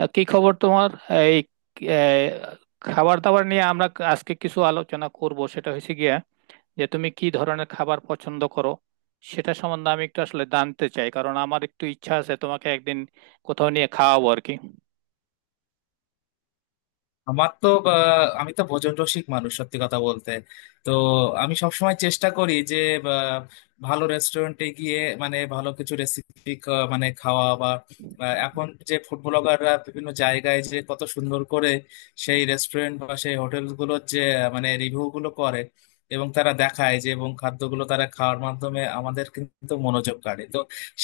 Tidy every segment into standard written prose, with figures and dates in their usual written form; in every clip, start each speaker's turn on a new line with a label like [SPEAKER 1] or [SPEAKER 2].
[SPEAKER 1] কি খবর তোমার? এই আহ, খাবার দাবার নিয়ে আমরা আজকে কিছু আলোচনা করব। সেটা হয়েছে গিয়া যে তুমি কি ধরনের খাবার পছন্দ করো সেটা সম্বন্ধে আমি একটু আসলে জানতে চাই, কারণ আমার একটু ইচ্ছা আছে তোমাকে একদিন কোথাও নিয়ে খাওয়াবো আর কি।
[SPEAKER 2] আমার তো আমি তো ভোজন রসিক মানুষ, সত্যি কথা বলতে। তো আমি সবসময় চেষ্টা করি যে বা, ভালো রেস্টুরেন্টে গিয়ে মানে ভালো কিছু রেসিপি মানে খাওয়া, বা বা এখন যে ফুড ব্লগাররা বিভিন্ন জায়গায় যে কত সুন্দর করে সেই রেস্টুরেন্ট বা সেই হোটেল গুলোর যে মানে রিভিউ গুলো করে এবং তারা দেখায় যে, এবং খাদ্যগুলো তারা খাওয়ার মাধ্যমে আমাদের কিন্তু মনোযোগ কাড়ে। তো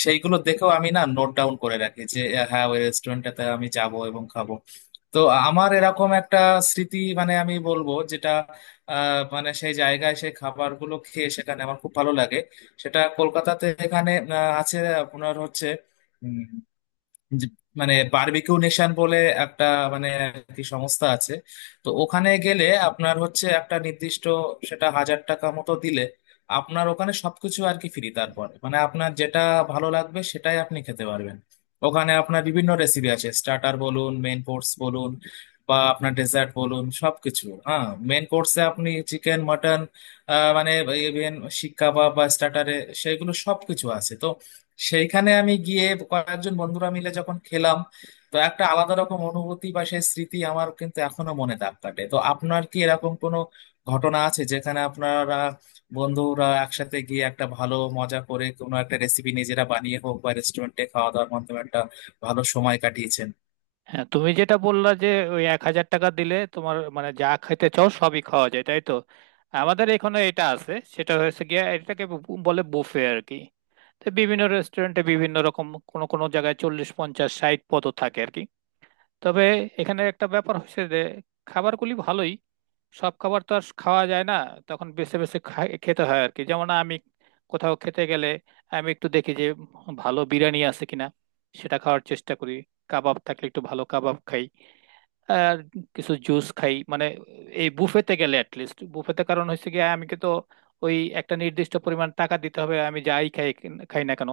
[SPEAKER 2] সেইগুলো দেখেও আমি না নোট ডাউন করে রাখি যে হ্যাঁ ওই রেস্টুরেন্টটাতে আমি যাব এবং খাবো। তো আমার এরকম একটা স্মৃতি মানে আমি বলবো, যেটা মানে সেই জায়গায় সেই খাবারগুলো খেয়ে সেখানে আমার খুব ভালো লাগে। সেটা কলকাতাতে এখানে আছে। আপনার হচ্ছে যে- মানে বারবিকিউ নেশন বলে একটা মানে আর কি সংস্থা আছে। তো ওখানে গেলে আপনার হচ্ছে একটা নির্দিষ্ট, সেটা 1000 টাকা মতো দিলে আপনার ওখানে সবকিছু আর কি ফ্রি, তারপর মানে আপনার যেটা ভালো লাগবে সেটাই আপনি খেতে পারবেন। ওখানে আপনার বিভিন্ন রেসিপি আছে, স্টার্টার বলুন, মেন কোর্স বলুন, বা আপনার ডেজার্ট বলুন, সবকিছু। হ্যাঁ, মেন কোর্সে আপনি চিকেন, মটন মানে ইভেন শিক কাবাব বা স্টার্টারে সেগুলো সবকিছু আছে। তো সেইখানে আমি গিয়ে কয়েকজন বন্ধুরা মিলে যখন খেলাম, তো একটা আলাদা রকম অনুভূতি বা সেই স্মৃতি আমার কিন্তু এখনো মনে দাগ কাটে। তো আপনার কি এরকম কোনো ঘটনা আছে যেখানে আপনারা বন্ধুরা একসাথে গিয়ে একটা ভালো মজা করে কোনো একটা রেসিপি নিজেরা বানিয়ে হোক বা রেস্টুরেন্টে খাওয়া দাওয়ার মাধ্যমে একটা ভালো সময় কাটিয়েছেন?
[SPEAKER 1] হ্যাঁ, তুমি যেটা বললা যে ওই 1,000 টাকা দিলে তোমার মানে যা খেতে চাও সবই খাওয়া যায় তাই তো। আমাদের এখানে এটা আছে, সেটা হয়েছে গিয়া এটাকে বলে বুফে আর কি। তো বিভিন্ন রেস্টুরেন্টে বিভিন্ন রকম, কোনো কোনো জায়গায় 40 50 60 পদও থাকে আর কি। তবে এখানে একটা ব্যাপার হচ্ছে যে খাবারগুলি ভালোই, সব খাবার তো আর খাওয়া যায় না, তখন বেছে বেছে খেতে হয় আর কি। যেমন আমি কোথাও খেতে গেলে আমি একটু দেখি যে ভালো বিরিয়ানি আছে কিনা, সেটা খাওয়ার চেষ্টা করি। কাবাব থাকলে একটু ভালো কাবাব খাই, আর কিছু জুস খাই মানে এই বুফেতে গেলে অ্যাটলিস্ট। বুফেতে কারণ হচ্ছে কি, আমি কি তো ওই একটা নির্দিষ্ট পরিমাণ টাকা দিতে হবে, আমি যাই খাই, খাই না কেন।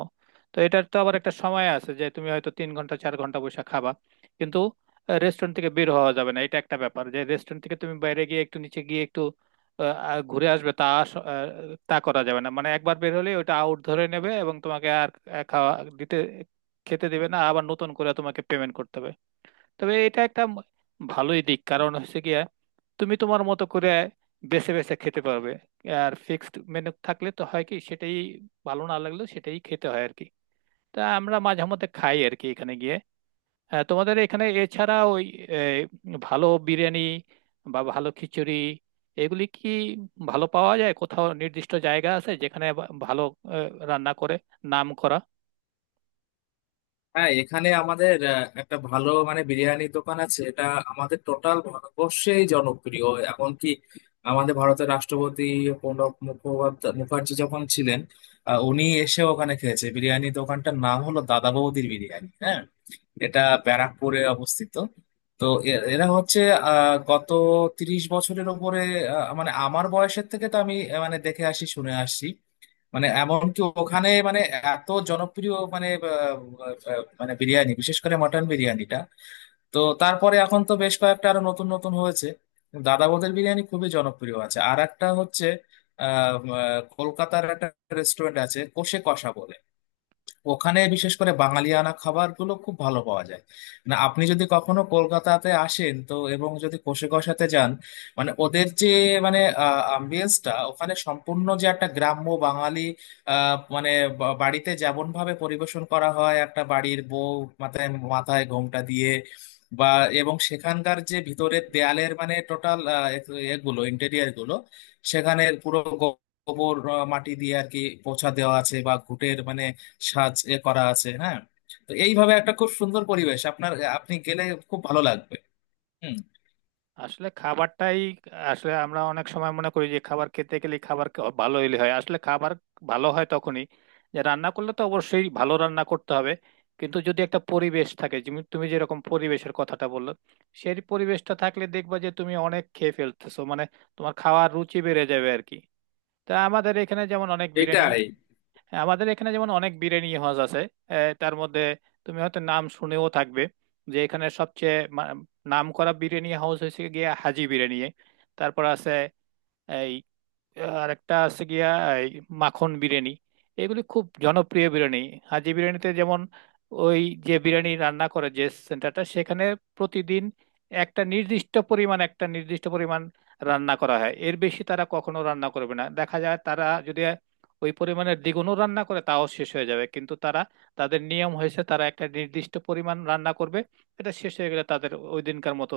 [SPEAKER 1] তো এটার তো আবার একটা সময় আছে যে তুমি হয়তো 3 ঘন্টা 4 ঘন্টা বসে খাবা, কিন্তু রেস্টুরেন্ট থেকে বের হওয়া যাবে না। এটা একটা ব্যাপার যে রেস্টুরেন্ট থেকে তুমি বাইরে গিয়ে একটু নিচে গিয়ে একটু আহ, আহ, ঘুরে আসবে, তা করা যাবে না। মানে একবার বের হলে ওটা আউট ধরে নেবে এবং তোমাকে আর আহ, খাওয়া দিতে খেতে দেবে না, আবার নতুন করে তোমাকে পেমেন্ট করতে হবে। তবে এটা একটা ভালোই দিক, কারণ হচ্ছে গিয়ে তুমি তোমার মতো করে বেছে বেছে খেতে পারবে। আর ফিক্সড মেনু থাকলে তো হয় কি, সেটাই ভালো না লাগলেও সেটাই খেতে হয় আর কি। তা আমরা মাঝে মধ্যে খাই আর কি এখানে গিয়ে। হ্যাঁ, তোমাদের এখানে এছাড়া ওই এ, ভালো বিরিয়ানি বা ভালো খিচুড়ি এগুলি কি ভালো পাওয়া যায়? কোথাও নির্দিষ্ট জায়গা আছে যেখানে ভালো রান্না করে, নাম করা?
[SPEAKER 2] হ্যাঁ, এখানে আমাদের একটা ভালো মানে বিরিয়ানি দোকান আছে, এটা আমাদের টোটাল ভারতবর্ষেই জনপ্রিয়। এমনকি আমাদের ভারতের রাষ্ট্রপতি প্রণব মুখোপাধ্যায় মুখার্জি যখন ছিলেন, উনি এসে ওখানে খেয়েছে। বিরিয়ানি দোকানটার নাম হলো দাদা বৌদির বিরিয়ানি, হ্যাঁ। এটা ব্যারাকপুরে অবস্থিত। তো এরা হচ্ছে গত 30 বছরের উপরে, মানে আমার বয়সের থেকে তো আমি মানে দেখে আসি, শুনে আসছি। মানে এমনকি ওখানে মানে এত জনপ্রিয় মানে আহ, আহ, মানে বিরিয়ানি, বিশেষ করে মটন বিরিয়ানিটা। তো তারপরে এখন তো বেশ কয়েকটা আরো নতুন নতুন হয়েছে, দাদা বৌদির বিরিয়ানি খুবই জনপ্রিয় আছে। আর একটা হচ্ছে আহ আহ, কলকাতার একটা রেস্টুরেন্ট আছে, কষে কষা বলে। ওখানে বিশেষ করে বাঙালিয়ানা খাবারগুলো খুব ভালো পাওয়া যায়। না, আপনি যদি কখনো কলকাতাতে আসেন তো, এবং যদি কোষে কষাতে যান, মানে ওদের যে মানে আম্বিয়েন্সটা ওখানে সম্পূর্ণ যে একটা গ্রাম্য বাঙালি মানে বাড়িতে যেমন ভাবে পরিবেশন করা হয়, একটা বাড়ির বউ মাথায় মাথায় ঘোমটা দিয়ে, বা এবং সেখানকার যে ভিতরের দেয়ালের মানে টোটাল এগুলো ইন্টেরিয়ার গুলো, সেখানে পুরো গোবর, মাটি দিয়ে আর কি পোছা দেওয়া আছে বা ঘুটের মানে সাজ এ করা আছে, হ্যাঁ। তো এইভাবে একটা খুব সুন্দর পরিবেশ, আপনার আপনি গেলে খুব ভালো লাগবে। হুম।
[SPEAKER 1] আসলে খাবারটাই, আসলে আমরা অনেক সময় মনে করি যে খাবার খেতে গেলে ভালো হইলে হয়, আসলে খাবার ভালো হয় তখনই যে রান্না করলে তো অবশ্যই ভালো রান্না করতে হবে, কিন্তু যদি একটা পরিবেশ থাকে, যেমন তুমি যেরকম পরিবেশের কথাটা বললো, সেই পরিবেশটা থাকলে দেখবা যে তুমি অনেক খেয়ে ফেলতেছো, মানে তোমার খাওয়ার রুচি বেড়ে যাবে আর কি। তা আমাদের এখানে যেমন অনেক বিরিয়ানি,
[SPEAKER 2] এটাই,
[SPEAKER 1] হ্যাঁ, আমাদের এখানে যেমন অনেক বিরিয়ানি হাউস আছে। তার মধ্যে তুমি হয়তো নাম শুনেও থাকবে যে এখানে সবচেয়ে নাম করা বিরিয়ানি হাউস হয়েছে গিয়ে হাজি বিরিয়ানি। তারপর আছে আর একটা আছে গিয়া এই মাখন বিরিয়ানি। এগুলি খুব জনপ্রিয় বিরিয়ানি। হাজি বিরিয়ানিতে যেমন ওই যে বিরিয়ানি রান্না করে যে সেন্টারটা, সেখানে প্রতিদিন একটা নির্দিষ্ট পরিমাণ একটা নির্দিষ্ট পরিমাণ রান্না করা হয়, এর বেশি তারা কখনো রান্না করবে না। দেখা যায় তারা যদি ওই পরিমাণের দ্বিগুণও রান্না করে তাও শেষ হয়ে যাবে, কিন্তু তারা, তাদের নিয়ম হয়েছে তারা একটা নির্দিষ্ট পরিমাণ রান্না করবে, এটা শেষ হয়ে গেলে তাদের ওই দিনকার মতো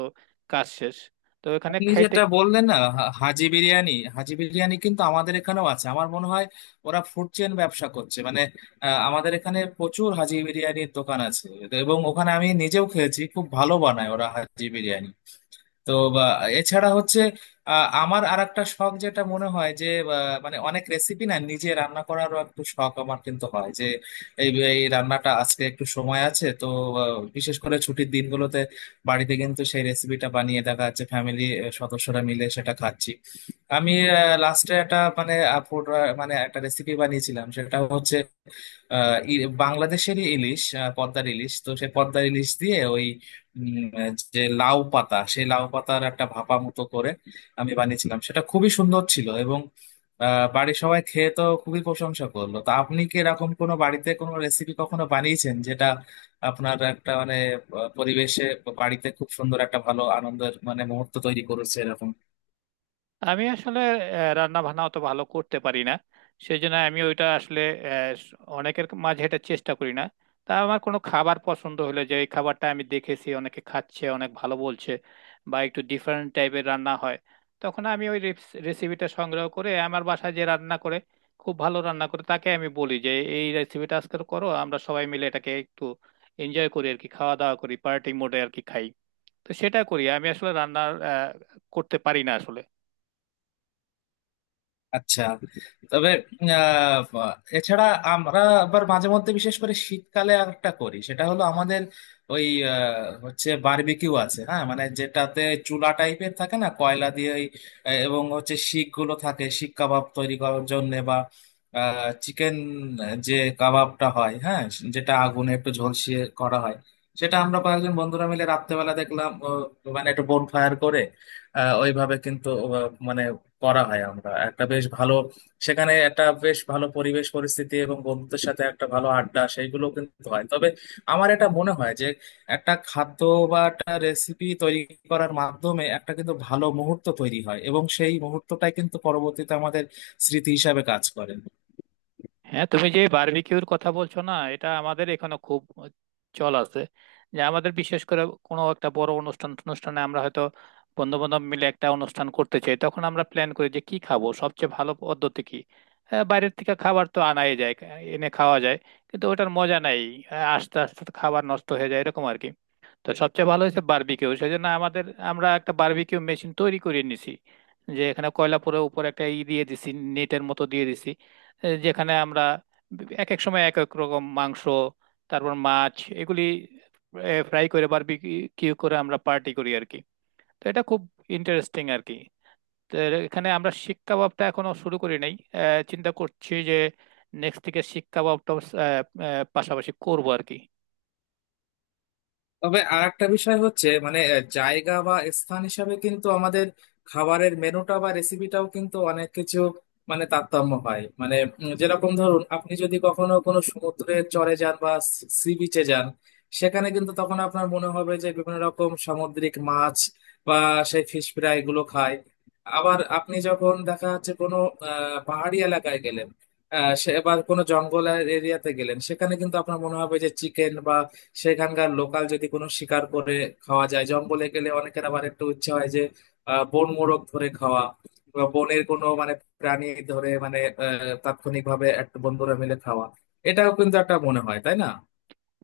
[SPEAKER 1] কাজ শেষ। তো এখানে
[SPEAKER 2] আপনি
[SPEAKER 1] খাইতে।
[SPEAKER 2] যেটা বললেন না হাজি বিরিয়ানি, হাজি বিরিয়ানি কিন্তু আমাদের এখানেও আছে আমার মনে হয়। ওরা ফুড চেইন ব্যবসা করছে মানে, আমাদের এখানে প্রচুর হাজি বিরিয়ানির দোকান আছে এবং ওখানে আমি নিজেও খেয়েছি, খুব ভালো বানায় ওরা হাজি বিরিয়ানি। তো বা এছাড়া হচ্ছে আমার আর একটা শখ যেটা মনে হয় যে মানে অনেক রেসিপি না নিজে রান্না করারও একটু শখ আমার কিন্তু হয় যে এই এই রান্নাটা আজকে একটু সময় আছে তো বিশেষ করে ছুটির দিনগুলোতে বাড়িতে কিন্তু সেই রেসিপিটা বানিয়ে দেখা যাচ্ছে ফ্যামিলি সদস্যরা মিলে সেটা খাচ্ছি। আমি লাস্টে একটা মানে food, মানে একটা রেসিপি বানিয়েছিলাম, সেটা হচ্ছে বাংলাদেশেরই ইলিশ, পদ্মার ইলিশ। তো সে পদ্মার ইলিশ দিয়ে ওই যে লাউ পাতা, সেই লাউ পাতার একটা ভাপা মতো করে আমি বানিয়েছিলাম, সেটা খুবই সুন্দর ছিল এবং বাড়ির সবাই খেয়ে তো খুবই প্রশংসা করলো। তো আপনি কি এরকম কোনো বাড়িতে কোনো রেসিপি কখনো বানিয়েছেন যেটা আপনার একটা মানে পরিবেশে বাড়িতে খুব সুন্দর একটা ভালো আনন্দের মানে মুহূর্ত তৈরি করেছে এরকম?
[SPEAKER 1] আমি আসলে রান্না বান্না অত ভালো করতে পারি না, সেই জন্য আমি ওইটা আসলে অনেকের মাঝে এটা চেষ্টা করি না। তা আমার কোনো খাবার পছন্দ হলে যে এই খাবারটা আমি দেখেছি অনেকে খাচ্ছে, অনেক ভালো বলছে বা একটু ডিফারেন্ট টাইপের রান্না হয়, তখন আমি ওই রেসিপিটা সংগ্রহ করে আমার বাসায় যে রান্না করে, খুব ভালো রান্না করে, তাকে আমি বলি যে এই রেসিপিটা আজকে করো, আমরা সবাই মিলে এটাকে একটু এনজয় করি আর কি, খাওয়া দাওয়া করি, পার্টি মোডে আর কি খাই। তো সেটা করি, আমি আসলে রান্না করতে পারি না আসলে।
[SPEAKER 2] আচ্ছা, তবে আহ, এছাড়া আমরা আবার মাঝে মধ্যে বিশেষ করে শীতকালে আর একটা করি, সেটা হলো আমাদের ওই হচ্ছে বারবিকিউ আছে, হ্যাঁ। মানে যেটাতে চুলা টাইপের থাকে না, কয়লা দিয়ে ওই, এবং হচ্ছে শিক গুলো থাকে শিক কাবাব তৈরি করার জন্য বা চিকেন যে কাবাবটা হয়, হ্যাঁ, যেটা আগুনে একটু ঝলসিয়ে করা হয়। সেটা আমরা কয়েকজন বন্ধুরা মিলে রাত্রেবেলা দেখলাম, মানে একটু বোন ফায়ার করে ওইভাবে কিন্তু মানে করা হয়। আমরা একটা বেশ ভালো সেখানে একটা বেশ ভালো পরিবেশ পরিস্থিতি এবং বন্ধুদের সাথে একটা ভালো আড্ডা সেইগুলো কিন্তু হয়। তবে আমার এটা মনে হয় যে একটা খাদ্য বা একটা রেসিপি তৈরি করার মাধ্যমে একটা কিন্তু ভালো মুহূর্ত তৈরি হয় এবং সেই মুহূর্তটাই কিন্তু পরবর্তীতে আমাদের স্মৃতি হিসাবে কাজ করে।
[SPEAKER 1] হ্যাঁ, তুমি যে বারবিকিউর কথা বলছো না, এটা আমাদের এখানে খুব চল আছে। যে আমাদের বিশেষ করে কোনো একটা বড় অনুষ্ঠান, অনুষ্ঠানে আমরা হয়তো বন্ধু বান্ধব মিলে একটা অনুষ্ঠান করতে চাই, তখন আমরা প্ল্যান করি যে কি খাবো, সবচেয়ে ভালো পদ্ধতি কি। হ্যাঁ, বাইরের থেকে খাবার তো আনাই যায়, এনে খাওয়া যায়, কিন্তু ওটার মজা নাই। হ্যাঁ, আস্তে আস্তে তো খাবার নষ্ট হয়ে যায় এরকম আর কি। তো সবচেয়ে ভালো হয়েছে বারবিকিউ। সেই জন্য আমাদের, আমরা একটা বারবিকিউ মেশিন তৈরি করে নিছি, যে এখানে কয়লা, পুরো উপরে একটা ই দিয়ে দিছি, নেটের মতো দিয়ে দিছি, যেখানে আমরা এক এক সময় এক এক রকম মাংস, তারপর মাছ, এগুলি ফ্রাই করে বারবিকিউ করে আমরা পার্টি করি আর কি। তো এটা খুব ইন্টারেস্টিং আর কি। তো এখানে আমরা শিক কাবাবটা এখনো শুরু করি নাই। চিন্তা করছি যে নেক্সট থেকে শিক কাবাবটা পাশাপাশি করবো আর কি।
[SPEAKER 2] তবে আর একটা বিষয় হচ্ছে মানে জায়গা বা স্থান হিসাবে কিন্তু আমাদের খাবারের মেনুটা বা রেসিপিটাও কিন্তু অনেক কিছু মানে তারতম্য হয় মানে যেরকম ধরুন আপনি যদি কখনো কোনো সমুদ্রের চরে যান বা সি বিচে যান, সেখানে কিন্তু তখন আপনার মনে হবে যে বিভিন্ন রকম সামুদ্রিক মাছ বা সেই ফিশ ফ্রাই গুলো খায়। আবার আপনি যখন দেখা যাচ্ছে কোনো পাহাড়ি এলাকায় গেলেন, সে এবার কোনো জঙ্গল এরিয়াতে গেলেন, সেখানে কিন্তু আপনার মনে হবে যে চিকেন সেখানকার লোকাল যদি কোনো শিকার করে খাওয়া যায়। জঙ্গলে গেলে অনেকের আবার একটু ইচ্ছে হয় যে বন মোরগ ধরে খাওয়া বা বনের কোনো মানে প্রাণী ধরে মানে তাৎক্ষণিক ভাবে একটা বন্ধুরা মিলে খাওয়া। এটাও কিন্তু একটা মনে হয়, তাই না?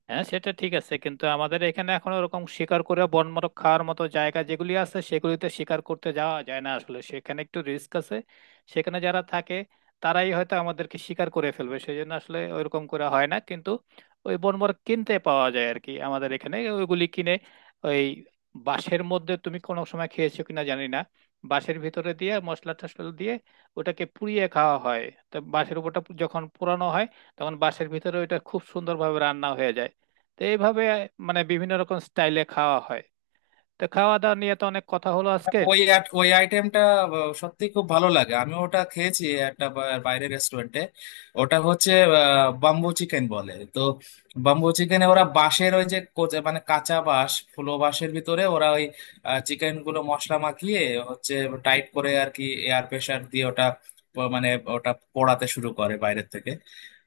[SPEAKER 1] হ্যাঁ, সেটা ঠিক আছে, কিন্তু আমাদের এখানে এখন ওরকম শিকার করে বনমারক খাওয়ার মতো জায়গা, যেগুলি আছে সেগুলিতে শিকার করতে যাওয়া যায় না আসলে, সেখানে একটু রিস্ক আছে। সেখানে যারা থাকে তারাই হয়তো আমাদেরকে শিকার করে ফেলবে, সেই জন্য আসলে ওইরকম করে হয় না, কিন্তু ওই বনমারক কিনতে পাওয়া যায় আর কি। আমাদের এখানে ওইগুলি কিনে ওই বাঁশের মধ্যে, তুমি কোনো সময় খেয়েছো কিনা জানি না, বাঁশের ভিতরে দিয়ে মশলা টশলা দিয়ে ওটাকে পুড়িয়ে খাওয়া হয়। তো বাঁশের উপরটা যখন পোড়ানো হয়, তখন বাঁশের ভিতরে ওইটা খুব সুন্দরভাবে রান্না হয়ে যায়। তো এইভাবে মানে বিভিন্ন রকম স্টাইলে খাওয়া হয়। তো খাওয়া দাওয়া নিয়ে তো অনেক কথা হলো আজকে।
[SPEAKER 2] ওই ওই আইটেমটা সত্যি খুব ভালো লাগে, আমি ওটা খেয়েছি একটা বাইরের রেস্টুরেন্টে। ওটা হচ্ছে বাম্বু চিকেন বলে। তো বাম্বু চিকেনে ওরা বাঁশের ওই যে মানে কাঁচা বাঁশ, ফুলো বাঁশের ভিতরে ওরা ওই চিকেন গুলো মশলা মাখিয়ে হচ্ছে টাইট করে আর কি এয়ার প্রেসার দিয়ে ওটা মানে ওটা পোড়াতে শুরু করে বাইরের থেকে।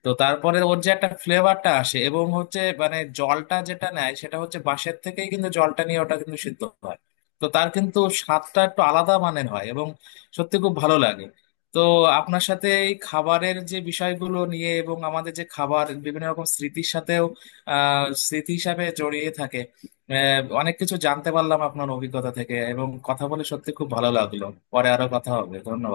[SPEAKER 2] তো তারপরে ওর যে একটা ফ্লেভারটা আসে এবং হচ্ছে মানে জলটা যেটা নেয় সেটা হচ্ছে বাঁশের থেকেই কিন্তু জলটা নিয়ে ওটা কিন্তু সিদ্ধ হয়। তো তার কিন্তু স্বাদটা একটু আলাদা মানের হয় এবং সত্যি খুব ভালো লাগে। তো আপনার সাথে এই খাবারের যে বিষয়গুলো নিয়ে এবং আমাদের যে খাবার বিভিন্ন রকম স্মৃতির সাথেও স্মৃতি হিসাবে জড়িয়ে থাকে, অনেক কিছু জানতে পারলাম আপনার অভিজ্ঞতা থেকে এবং কথা বলে সত্যি খুব ভালো লাগলো। পরে আরো কথা হবে, ধন্যবাদ।